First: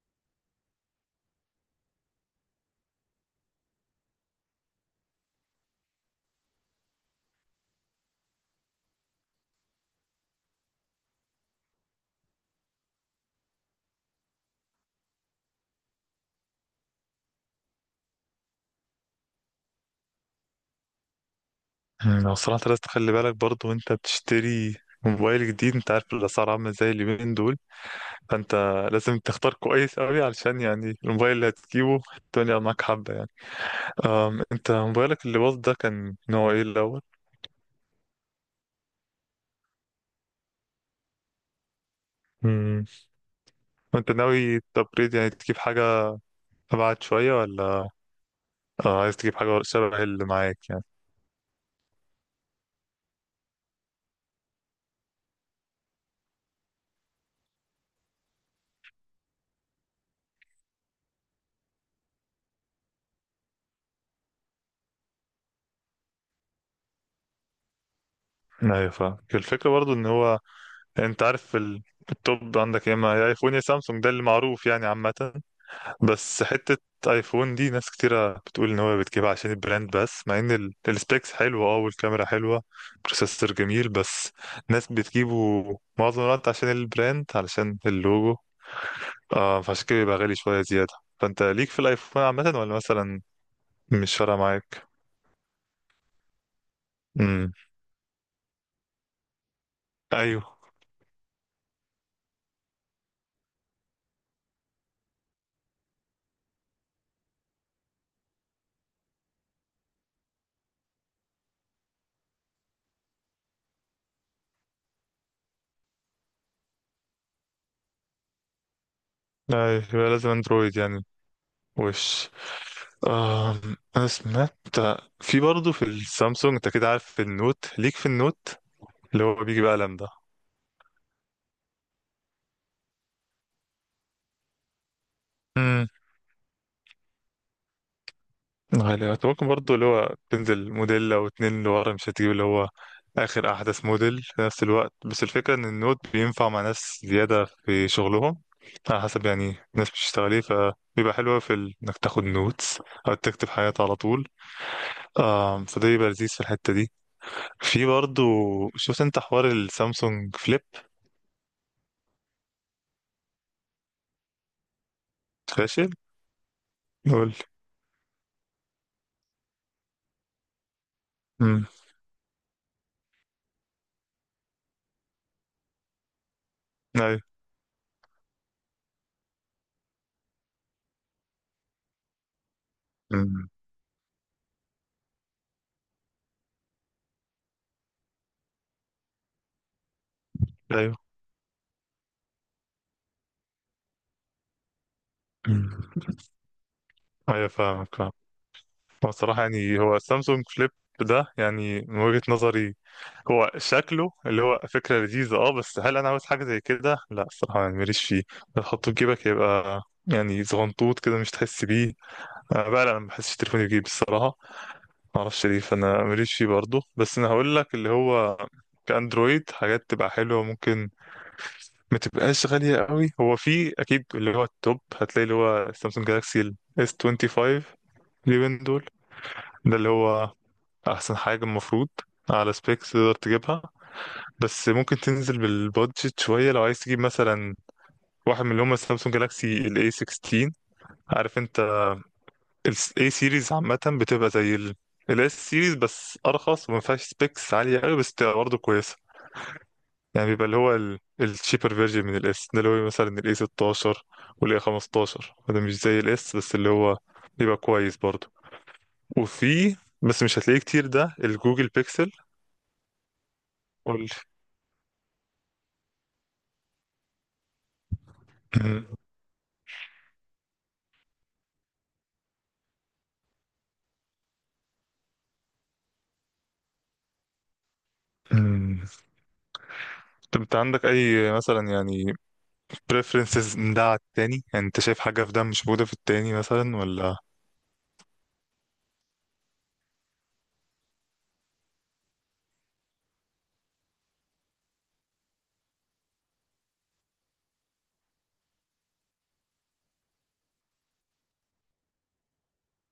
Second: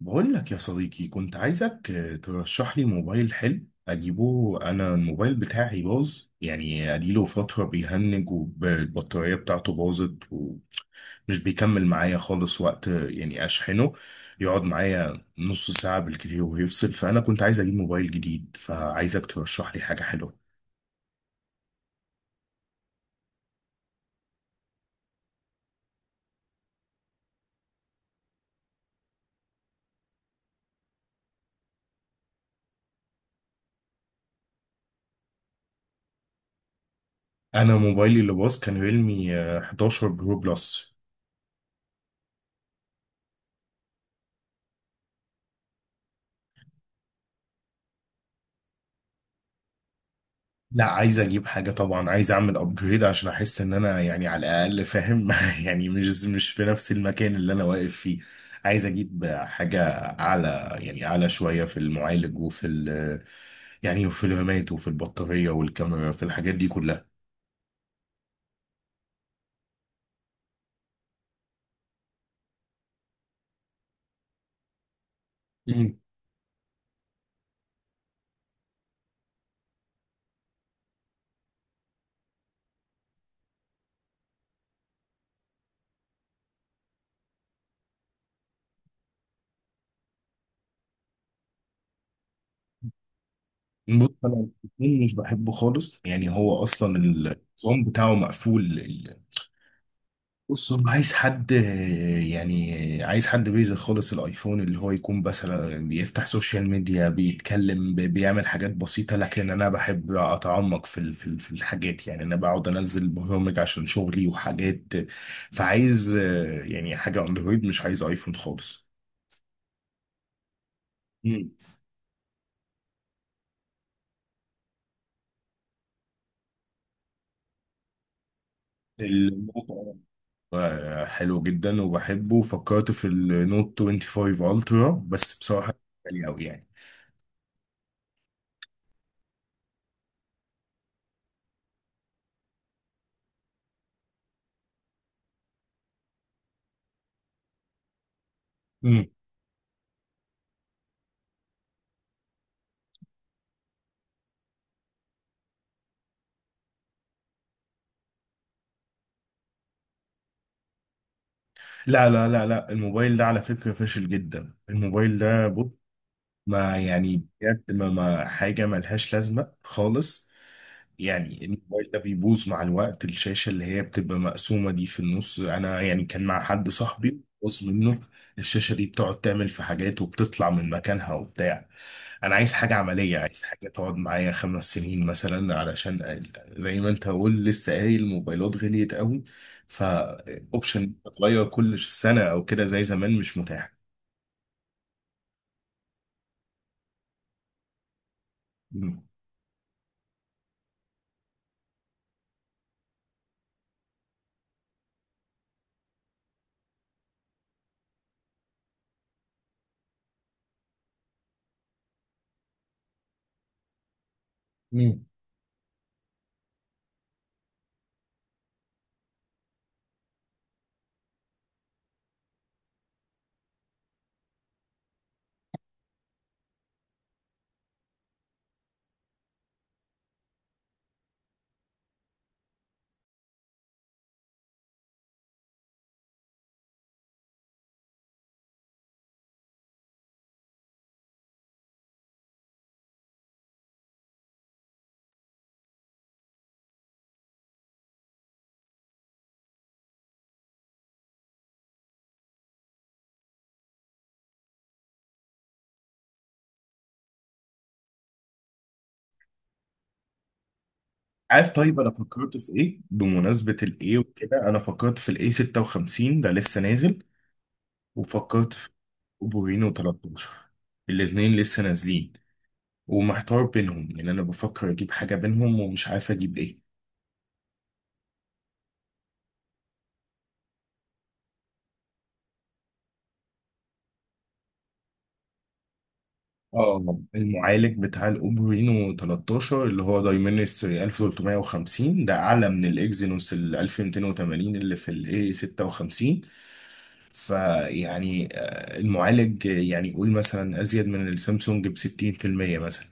بقول لك يا صديقي، كنت عايزك ترشح لي موبايل حلو اجيبه. انا الموبايل بتاعي باظ، يعني اديله فترة بيهنج والبطارية بتاعته باظت ومش بيكمل معايا خالص. وقت يعني اشحنه يقعد معايا نص ساعة بالكتير ويفصل. فانا كنت عايز اجيب موبايل جديد، فعايزك ترشح لي حاجة حلوة. أنا صراحة لازم تخلي بالك برضو وانت بتشتري موبايل جديد. انت عارف الاسعار عاملة ازاي اليومين دول، فانت لازم تختار كويس قوي، علشان يعني الموبايل اللي هتجيبه الدنيا معاك حبة يعني. انت موبايلك اللي باظ ده كان نوع ايه الاول؟ انا موبايلي اللي باظ كان ريلمي 11 برو بلس. مم. وانت ناوي تبريد يعني تجيب حاجة أبعد شوية، ولا عايز تجيب حاجة شبه اللي معاك لا، يعني؟ عايز اجيب حاجه طبعا. عايز اعمل ابجريد عشان احس ان انا يعني على الاقل فاهم يعني مش في نفس المكان اللي انا واقف فيه. عايز اجيب حاجه اعلى، يعني اعلى شويه في المعالج وفي ال يعني وفي الرامات وفي البطاريه والكاميرا في الحاجات دي كلها. أيوة، فاهم الفكرة. برضو إن هو أنت عارف التوب عندك يا إما يا أيفون يا سامسونج، ده اللي معروف يعني عامة. مم. بس حتة ايفون دي ناس كتيرة بتقول ان هو بتجيبها عشان البراند، بس مع ان السبيكس حلوة، اه، والكاميرا حلوة، بروسيسور جميل، بس ناس بتجيبه معظم الوقت عشان البراند، علشان اللوجو. آه، فعشان كده بيبقى غالي شوية زيادة. فانت ليك في الايفون عامة، ولا مثلا بص، مش انا فارقة معاك؟ الاتنين مش بحبه خالص، يعني هو اصلا امم، النظام بتاعه مقفول. ايوه. بص، هو عايز حد، يعني عايز حد بيزك خالص. الايفون اللي هو يكون مثلا بيفتح سوشيال ميديا بيتكلم بيعمل حاجات بسيطة. لكن انا بحب اتعمق في الحاجات، يعني انا بقعد انزل برامج عشان شغلي وحاجات. فعايز يعني حاجة اندرويد، مش عايز ايفون خالص. ايوه، يبقى لازم اندرويد يعني. مم. وش آه انا سمعت في برضه في السامسونج، انت كده عارف النوت، ليك في النوت اللي هو بيجي بقلم الموضوع. ده؟ حلو جدا وبحبه. فكرت في النوت 25 الترا، بس بصراحة غالي قوي يعني. غالي. أنت ممكن برضه اللي هو تنزل موديل أو اتنين لورا، مش هتجيب اللي هو آخر أحدث موديل في نفس الوقت، بس الفكرة إن النوت بينفع مع ناس زيادة في شغلهم، على حسب يعني الناس بتشتغل إيه. فبيبقى حلو أوي في إنك تاخد نوتس أو تكتب حاجات على طول. فده بيبقى لذيذ في الحتة دي. في برضه، شفت أنت حوار السامسونج فليب؟ لا، لا، لا، لا، الموبايل ده على فكرة فاشل جدا. الموبايل ده، بص. فاشل؟ ما يعني قول. بجد، ما حاجة ملهاش لازمة خالص. يعني أمم، الموبايل ده بيبوظ مع الوقت. الشاشة اللي هي بتبقى مقسومة دي في النص، أنا يعني كان مع حد أيوه. صاحبي بوظ منه. الشاشة دي بتقعد تعمل في حاجات وبتطلع من مكانها وبتاع. أنا عايز حاجة عملية، عايز مم. حاجة تقعد معايا 5 سنين مثلا علشان زي ما أنت قول لسه قايل، الموبايلات غليت قوي. فأوبشن أيوه. تتغير كل سنة أو كده زي زمان مش متاح. أمم. أيوه، فاهمك فاهمك. مم. هو الصراحة يعني هو السامسونج فليب ده، يعني من وجهة نظري، هو شكله اللي هو فكرة لذيذة، اه، بس هل أنا عاوز حاجة زي كده؟ لا الصراحة، يعني ماليش فيه. تحطه في جيبك يبقى يعني زغنطوط كده، مش تحس بيه. أنا بقى لا، انا ما بحسش تليفوني بجيب الصراحة، مم. معرفش ليه. فأنا ماليش فيه برضه. بس أنا هقول لك اللي هو كأندرويد، حاجات تبقى حلوة ممكن ما تبقاش غالية قوي. هو في أكيد اللي هو التوب، هتلاقي اللي هو سامسونج جالاكسي S25 اليومين دول، ده اللي هو احسن حاجة المفروض على سبيكس تقدر تجيبها. بس ممكن تنزل بالبادجت شوية، لو عايز تجيب مثلا واحد من اللي هم السامسونج جالاكسي ال A16. عارف انت ال A series عامة بتبقى زي ال S series بس ارخص، وما فيهاش سبيكس عالية قوي، بس بتبقى برضه كويسة. يعني بيبقى اللي هو الشيبر فيرجن من ال S، ده اللي هو مثلا ال A16 وال A15. ده مش زي ال S، بس اللي هو بيبقى كويس برضه. وفي، بس مش هتلاقيه كتير، ده عارف، الجوجل طيب انا بيكسل. فكرت في ايه، بمناسبه الايه قول. وكده انا فكرت في الايه 56 ده لسه نازل. وفكرت في بورينو 13. الاتنين لسه نازلين ومحتار بينهم، يعني انا بفكر اجيب حاجة بينهم ومش عارف اجيب ايه. طب انت عندك اي مثلا يعني preferences من ده على التاني؟ يعني انت شايف حاجة في ده مش موجودة في التاني مثلا، اه، ولا؟ المعالج بتاع الاوبرينو 13 اللي هو دايمنستري 1350 ده اعلى من الاكزينوس ال 1280 اللي في الاي 56. فيعني المعالج يعني قول مثلا ازيد من السامسونج ب 60% مثلا.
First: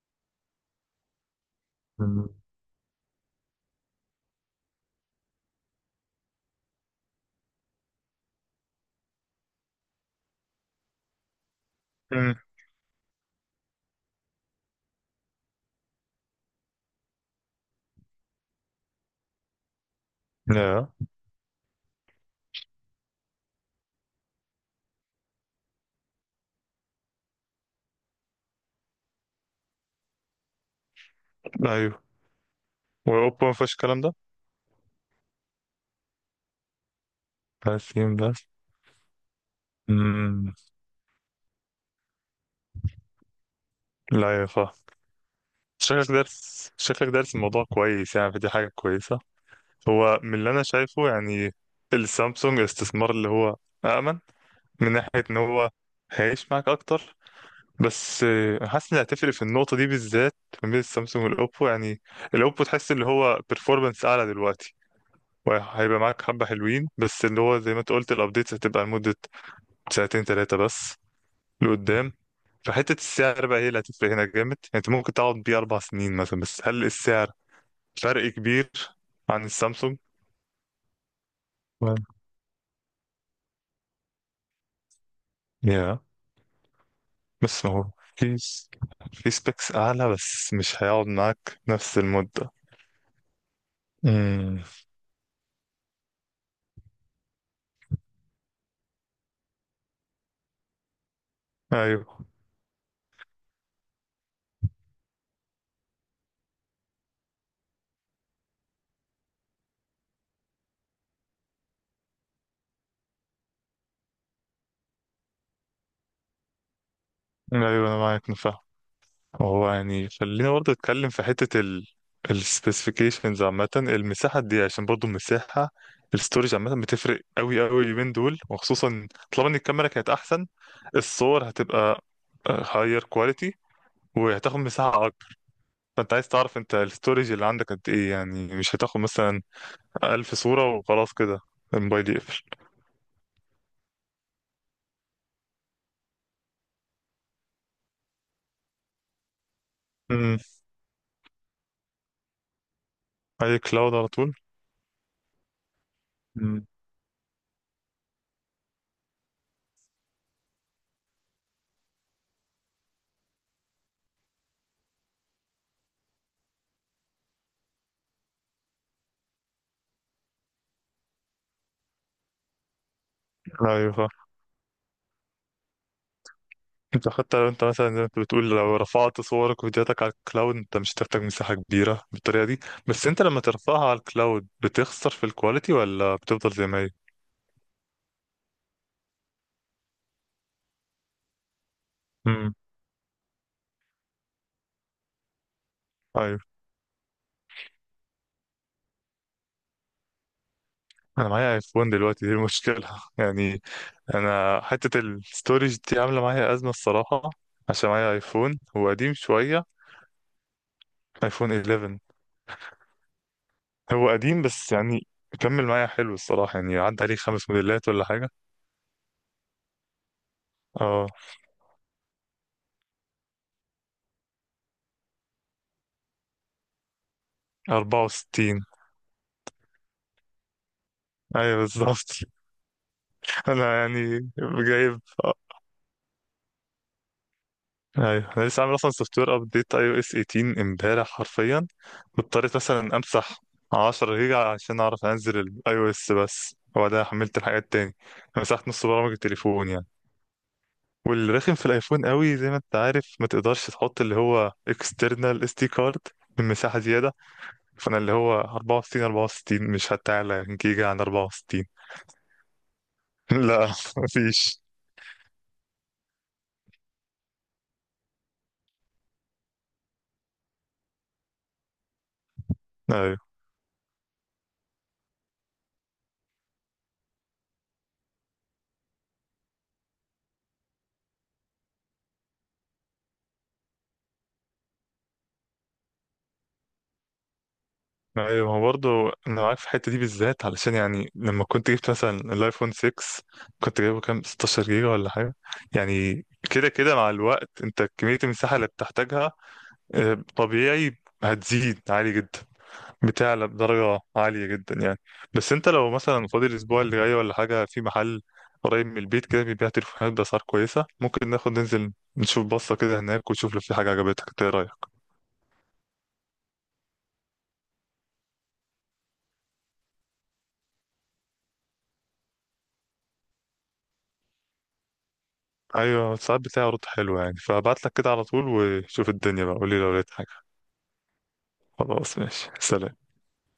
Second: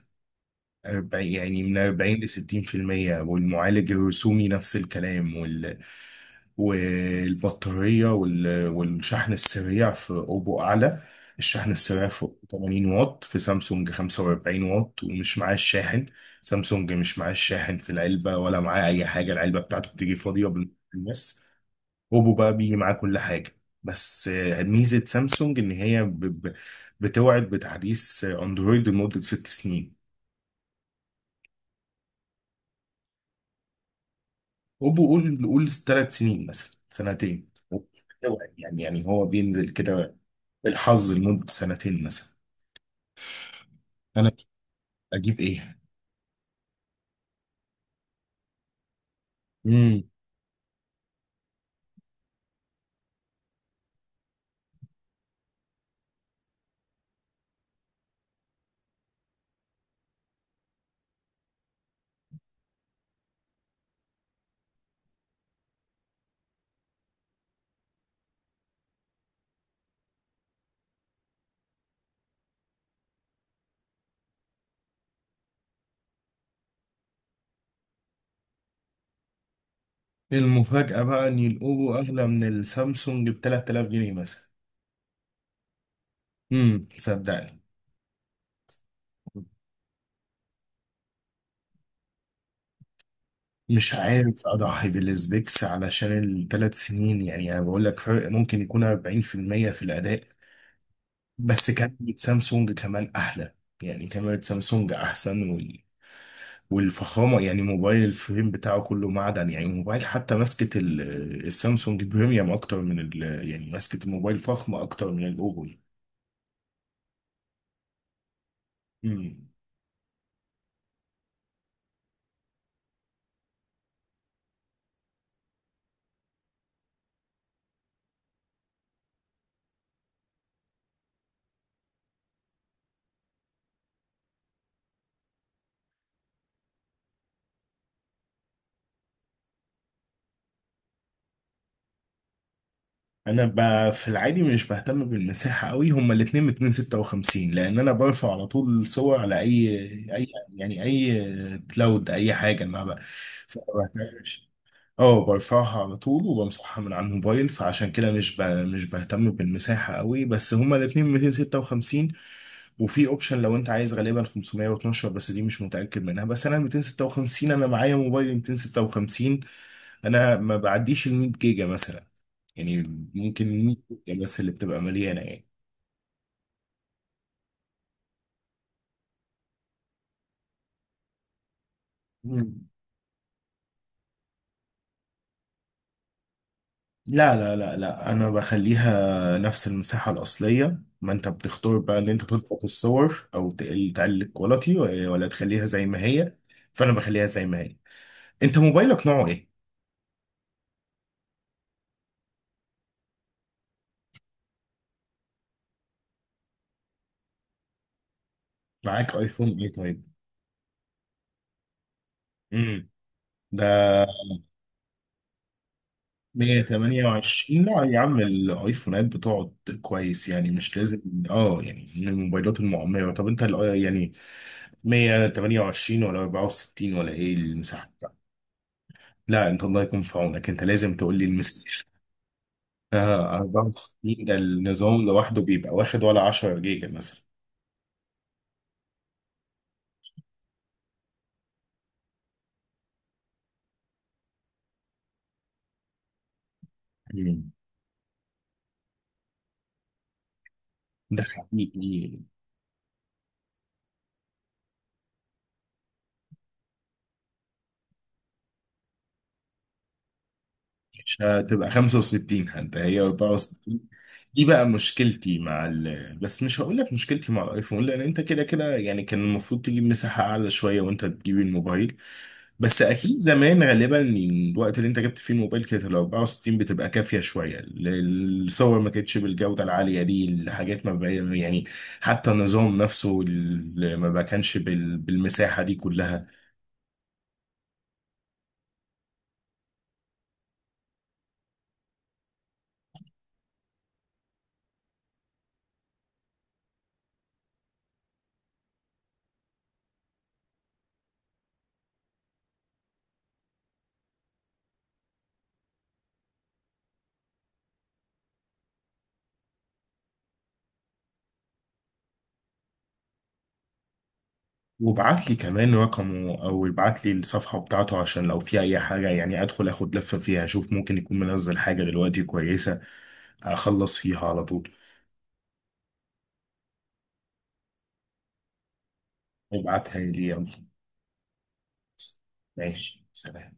40، يعني من 40 مم. ل 60%. والمعالج الرسومي نفس الكلام والبطارية والشحن السريع في أوبو أعلى. الشحن السريع امم. فوق 80 واط، في سامسونج 45 واط ومش معاه الشاحن. سامسونج مش معاه الشاحن في العلبة ولا معاه أي حاجة، العلبة بتاعته بتيجي فاضية بالنسبة. لا. بس أوبو بقى بيجي معاه كل حاجة. بس ميزة سامسونج إن هي ب... بتوعد بتحديث أندرويد لمدة 6 سنين. ايوه. واوبا ما فيهاش الكلام ده؟ هوب قول، نقول 3 سنين مثلا، سنتين تقسيم ده. هو يعني هو بينزل كده امم. بالحظ لمدة سنتين مثلا. انا لا يا فا اجيب ايه؟ شكلك دارس، شكلك دارس الموضوع كويس، يعني فدي حاجة كويسة. امم هو من اللي انا شايفه يعني السامسونج استثمار اللي هو أأمن، من ناحية ان هو هيعيش معاك اكتر. بس حاسس ان هتفرق في النقطه دي بالذات ما بين السامسونج والاوبو، يعني الاوبو تحس اللي هو performance اعلى دلوقتي، وهيبقى معاك حبه حلوين. بس اللي هو زي ما انت قلت، الابديتس هتبقى لمده ساعتين ثلاثه بس لقدام. فحته السعر بقى هي اللي هتفرق هنا جامد، يعني انت ممكن تقعد بيه اربع سنين مثلا. بس هل السعر فرق كبير عن السامسونج المفاجأة بقى ان يلقوه و- اغلى من السامسونج ب 3000 جنيه مثلا. يا صدقني. بس ما هو في في سبيكس اعلى، بس مش هيقعد معاك نفس المده. مش عارف امم. اضحي بالسبيكس علشان ال 3 سنين، يعني انا بقول لك فرق ممكن يكون 40% في المية في الاداء. بس ايوه. كاميرا سامسونج كمان احلى، يعني كاميرا سامسونج احسن. والفخامة يعني موبايل الفريم بتاعه كله معدن، يعني الموبايل. حتى ماسكة السامسونج بريميوم أكتر من يعني ماسكة الموبايل فخمة أكتر من الأوبو. ايوه، انا معاك، أنا فاهم. مم. هو يعني خلينا برضه نتكلم في حتة السبيسيفيكيشنز عامة، المساحة دي، عشان برضه المساحة، الستورج عامة بتفرق قوي قوي اليومين دول، وخصوصا طالما ان الكاميرا كانت احسن، الصور هتبقى هاير كواليتي وهتاخد مساحة اكبر. فانت عايز تعرف انت الستورج اللي عندك قد ايه، يعني مش هتاخد مثلا 1000 صورة وخلاص كده الموبايل يقفل. أنا في العادي مش بهتم بالمساحة قوي. هما الاتنين 256، لأن أنا برفع على طول صور على أي امم. يعني أي كلاود أي حاجة ما بقى، اي فما كلاود على طول. بهتمش. اه، برفعها على طول امم، وبمسحها من على الموبايل. فعشان كده مش بهتم بالمساحة قوي. بس هما الاتنين 256. وفي اوبشن لو انت عايز غالبا 512، بس دي مش متأكد منها. بس انا 256، انا معايا موبايل 256. انا ما بعديش ال 100 جيجا مثلا، يعني ممكن 100 ايوه. جيجا بس اللي بتبقى مليانة يعني. انت حتى لو انت مثلا زي ما انت بتقول، لو رفعت صورك وفيديوهاتك على الكلاود، انت مش هتحتاج مساحة كبيرة بالطريقة دي. مم. بس انت لما ترفعها على الكلاود، بتخسر في الكواليتي ولا بتفضل زي ما هي؟ لا، لا، لا، لا، انا بخليها نفس المساحه الاصليه. ما انت بتختار بقى ان انت امم. تضغط الصور او تقلل الكواليتي ولا تخليها زي ما هي. ايوه. فانا بخليها زي ما هي. انت موبايلك نوعه ايه؟ انا معايا ايفون دلوقتي، دي المشكلة يعني. انا حتة الستورج دي عاملة معايا أزمة الصراحة، عشان معايا ايفون هو قديم معاك ايفون شوية. ايه؟ طيب. ايفون 11. امم. ده. هو قديم، بس يعني كمل معايا حلو الصراحة، يعني عدى عليه خمس 128. لا موديلات يا ولا عم، حاجة. الايفونات بتقعد كويس يعني، مش لازم. اه. اه، يعني من الموبايلات المعمره. طب انت 128 ولا 64 ولا ايه المساحه بتاعتك؟ 64. لا انت الله يكون في عونك. انت لازم تقول لي ايوه المساحه. بالظبط. انا يعني 64 جايب النظام لوحده بيبقى واخد ولا 10 جيجا مثلا. ايوه، انا لسه عامل اصلا سوفت وير ابديت اي او اس 18 امبارح حرفيا، واضطريت مثلا امسح 10 جيجا عشان اعرف انزل الاي او اس بس، وبعدها حملت مم. الحاجات تاني. مسحت نص برامج التليفون يعني. ده والرخم في الايفون حقيقي. قوي، زي ما انت عارف ما تقدرش تحط اللي هو اكسترنال اس دي كارد من مساحه زياده. فانا اللي هو 64، مش هتعلى جيجا عن مش 64 هتبقى 65، حتى هي لا، 64. دي مفيش. بقى مشكلتي مع بس مش هقول لك مشكلتي مع الايفون، لان انت كده كده يعني كان المفروض تجيب مساحة اعلى شوية وانت بتجيب الموبايل. بس اكيد زمان غالبا، الوقت اللي انت جبت فيه الموبايل كانت ال 64 بتبقى كافيه شويه. الصور ما كانتش بالجوده العاليه دي، الحاجات ما بقى يعني. حتى النظام نفسه ما بقى كانش بالمساحه دي كلها. ايوه، ما هو برضه انا معاك في الحته دي بالذات، علشان يعني لما كنت جبت مثلا الايفون 6، كنت جايبه كام، 16 جيجا ولا حاجه. يعني كده كده مع الوقت انت كميه المساحه اللي بتحتاجها، طبيعي هتزيد عالي جدا، بتعلى بدرجه عاليه جدا يعني. بس انت لو مثلا فاضي الاسبوع اللي جاي ولا حاجه، في محل قريب من البيت كده بيبيع تليفونات باسعار كويسه، ممكن ناخد ننزل نشوف بصه كده هناك، ونشوف لو في حاجه عجبتك. إنت ايه رايك؟ وابعت لي كمان رقمه او ابعت لي الصفحه بتاعته عشان لو في اي حاجه يعني ادخل اخد لفه فيها، اشوف ممكن يكون منزل حاجه دلوقتي كويسه اخلص فيها على طول. ايوه، ساعات بتاعي رد حلو يعني، فابعت لك كده على طول وشوف الدنيا بقى، قولي لو ابعتها لقيت لي، حاجة. يلا. خلاص، ماشي، ماشي، سلام. سلام.